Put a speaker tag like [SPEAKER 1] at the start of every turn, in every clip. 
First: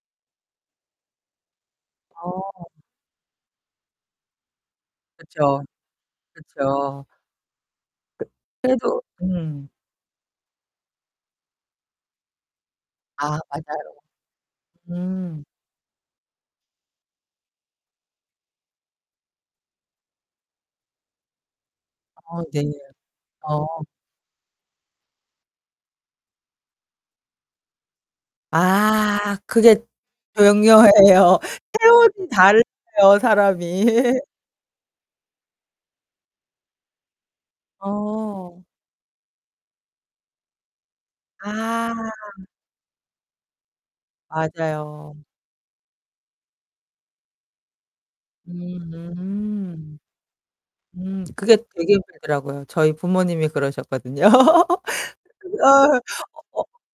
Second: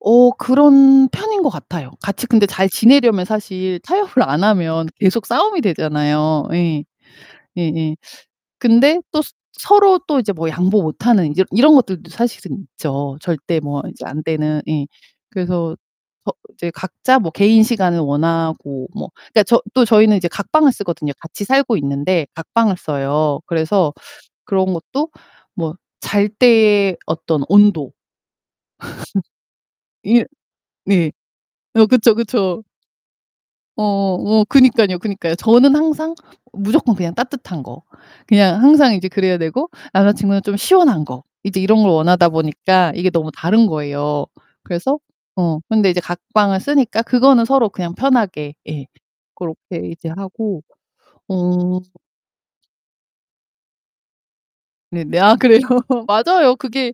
[SPEAKER 1] 어, 그런 편인 것 같아요. 같이 근데
[SPEAKER 2] 아.
[SPEAKER 1] 잘 지내려면 사실 타협을 안 하면 계속 싸움이
[SPEAKER 2] 그쵸.
[SPEAKER 1] 되잖아요. 예.
[SPEAKER 2] 그쵸.
[SPEAKER 1] 예예.
[SPEAKER 2] 그
[SPEAKER 1] 근데
[SPEAKER 2] 그래도
[SPEAKER 1] 또 서
[SPEAKER 2] 음.
[SPEAKER 1] 서로 또 이제 뭐 양보 못하는 이제 이런 것들도 사실은 있죠.
[SPEAKER 2] 아,
[SPEAKER 1] 절대 뭐
[SPEAKER 2] 맞아요.
[SPEAKER 1] 이제 안 되는 예.
[SPEAKER 2] 음.
[SPEAKER 1] 그래서 거 이제 각자 뭐 개인 시간을 원하고 뭐 그러니까 저 또 저희는 이제 각방을 쓰거든요. 같이 살고 있는데
[SPEAKER 2] 아 네.
[SPEAKER 1] 각방을 써요.
[SPEAKER 2] 어.
[SPEAKER 1] 그래서 그런 것도 뭐 잘 때의 어떤 온도.
[SPEAKER 2] 아, 그게
[SPEAKER 1] 이 네.
[SPEAKER 2] 중요해요.
[SPEAKER 1] 어, 그쵸,
[SPEAKER 2] 체온이
[SPEAKER 1] 그쵸.
[SPEAKER 2] 달라요, 사람이.
[SPEAKER 1] 어, 뭐 그니깐요, 그니까요. 저는 항상 무조건 그냥 따뜻한 거. 그냥
[SPEAKER 2] 어.
[SPEAKER 1] 항상 이제 그래야 되고 남자 친구는 좀 시원한 거. 이제 이런 걸
[SPEAKER 2] 아.
[SPEAKER 1] 원하다 보니까 이게 너무 다른 거예요. 그래서
[SPEAKER 2] 맞아요.
[SPEAKER 1] 어, 근데 이제 각방을 쓰니까 그거는 서로 그냥 편하게 예
[SPEAKER 2] 음
[SPEAKER 1] 고렇게
[SPEAKER 2] 음.
[SPEAKER 1] 이제 하고.
[SPEAKER 2] 음. 그게
[SPEAKER 1] 어
[SPEAKER 2] 되게 힘들더라고요. 저희 부모님이 그러셨거든요.
[SPEAKER 1] 네네. 아, 그래요?
[SPEAKER 2] 아.
[SPEAKER 1] 맞아요.
[SPEAKER 2] 어 어
[SPEAKER 1] 그게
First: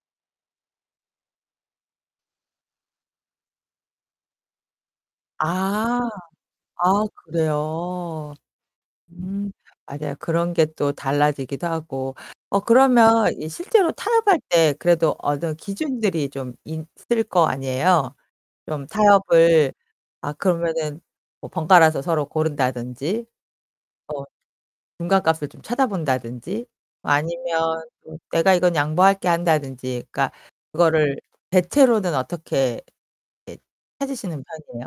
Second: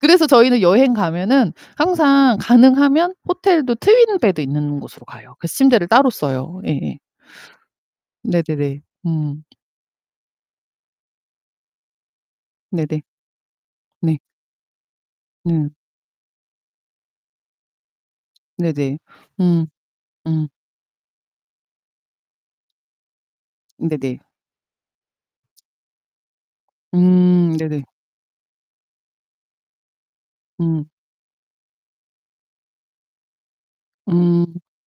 [SPEAKER 1] 그래서 저희는 여행 가면은 항상 가능하면 호텔도 트윈 베드 있는 곳으로 가요. 그래서 침대를
[SPEAKER 2] 아.
[SPEAKER 1] 따로 써요. 예예.
[SPEAKER 2] 아 그래요.
[SPEAKER 1] 네네네. 음.
[SPEAKER 2] 음. 맞아요. 그런 게 또 달라지기도 하고. 어,
[SPEAKER 1] 네네.
[SPEAKER 2] 그러면 이 실제로
[SPEAKER 1] 네.
[SPEAKER 2] 타협할 때 그래도 어느
[SPEAKER 1] 네.
[SPEAKER 2] 기준들이 좀 있을 거 아니에요? 좀
[SPEAKER 1] 네네. 음.
[SPEAKER 2] 타협을 아,
[SPEAKER 1] 음.
[SPEAKER 2] 그러면은 뭐 번갈아서 서로 고른다든지
[SPEAKER 1] 네네.
[SPEAKER 2] 뭐 중간값을 좀 찾아본다든지
[SPEAKER 1] 음
[SPEAKER 2] 아니면
[SPEAKER 1] 네네.
[SPEAKER 2] 좀 "내가 이건 양보할게." 한다든지. 그니까
[SPEAKER 1] 음.
[SPEAKER 2] 그거를 대체로는 어떻게 예 찾으시는
[SPEAKER 1] 음.
[SPEAKER 2] 편이에요?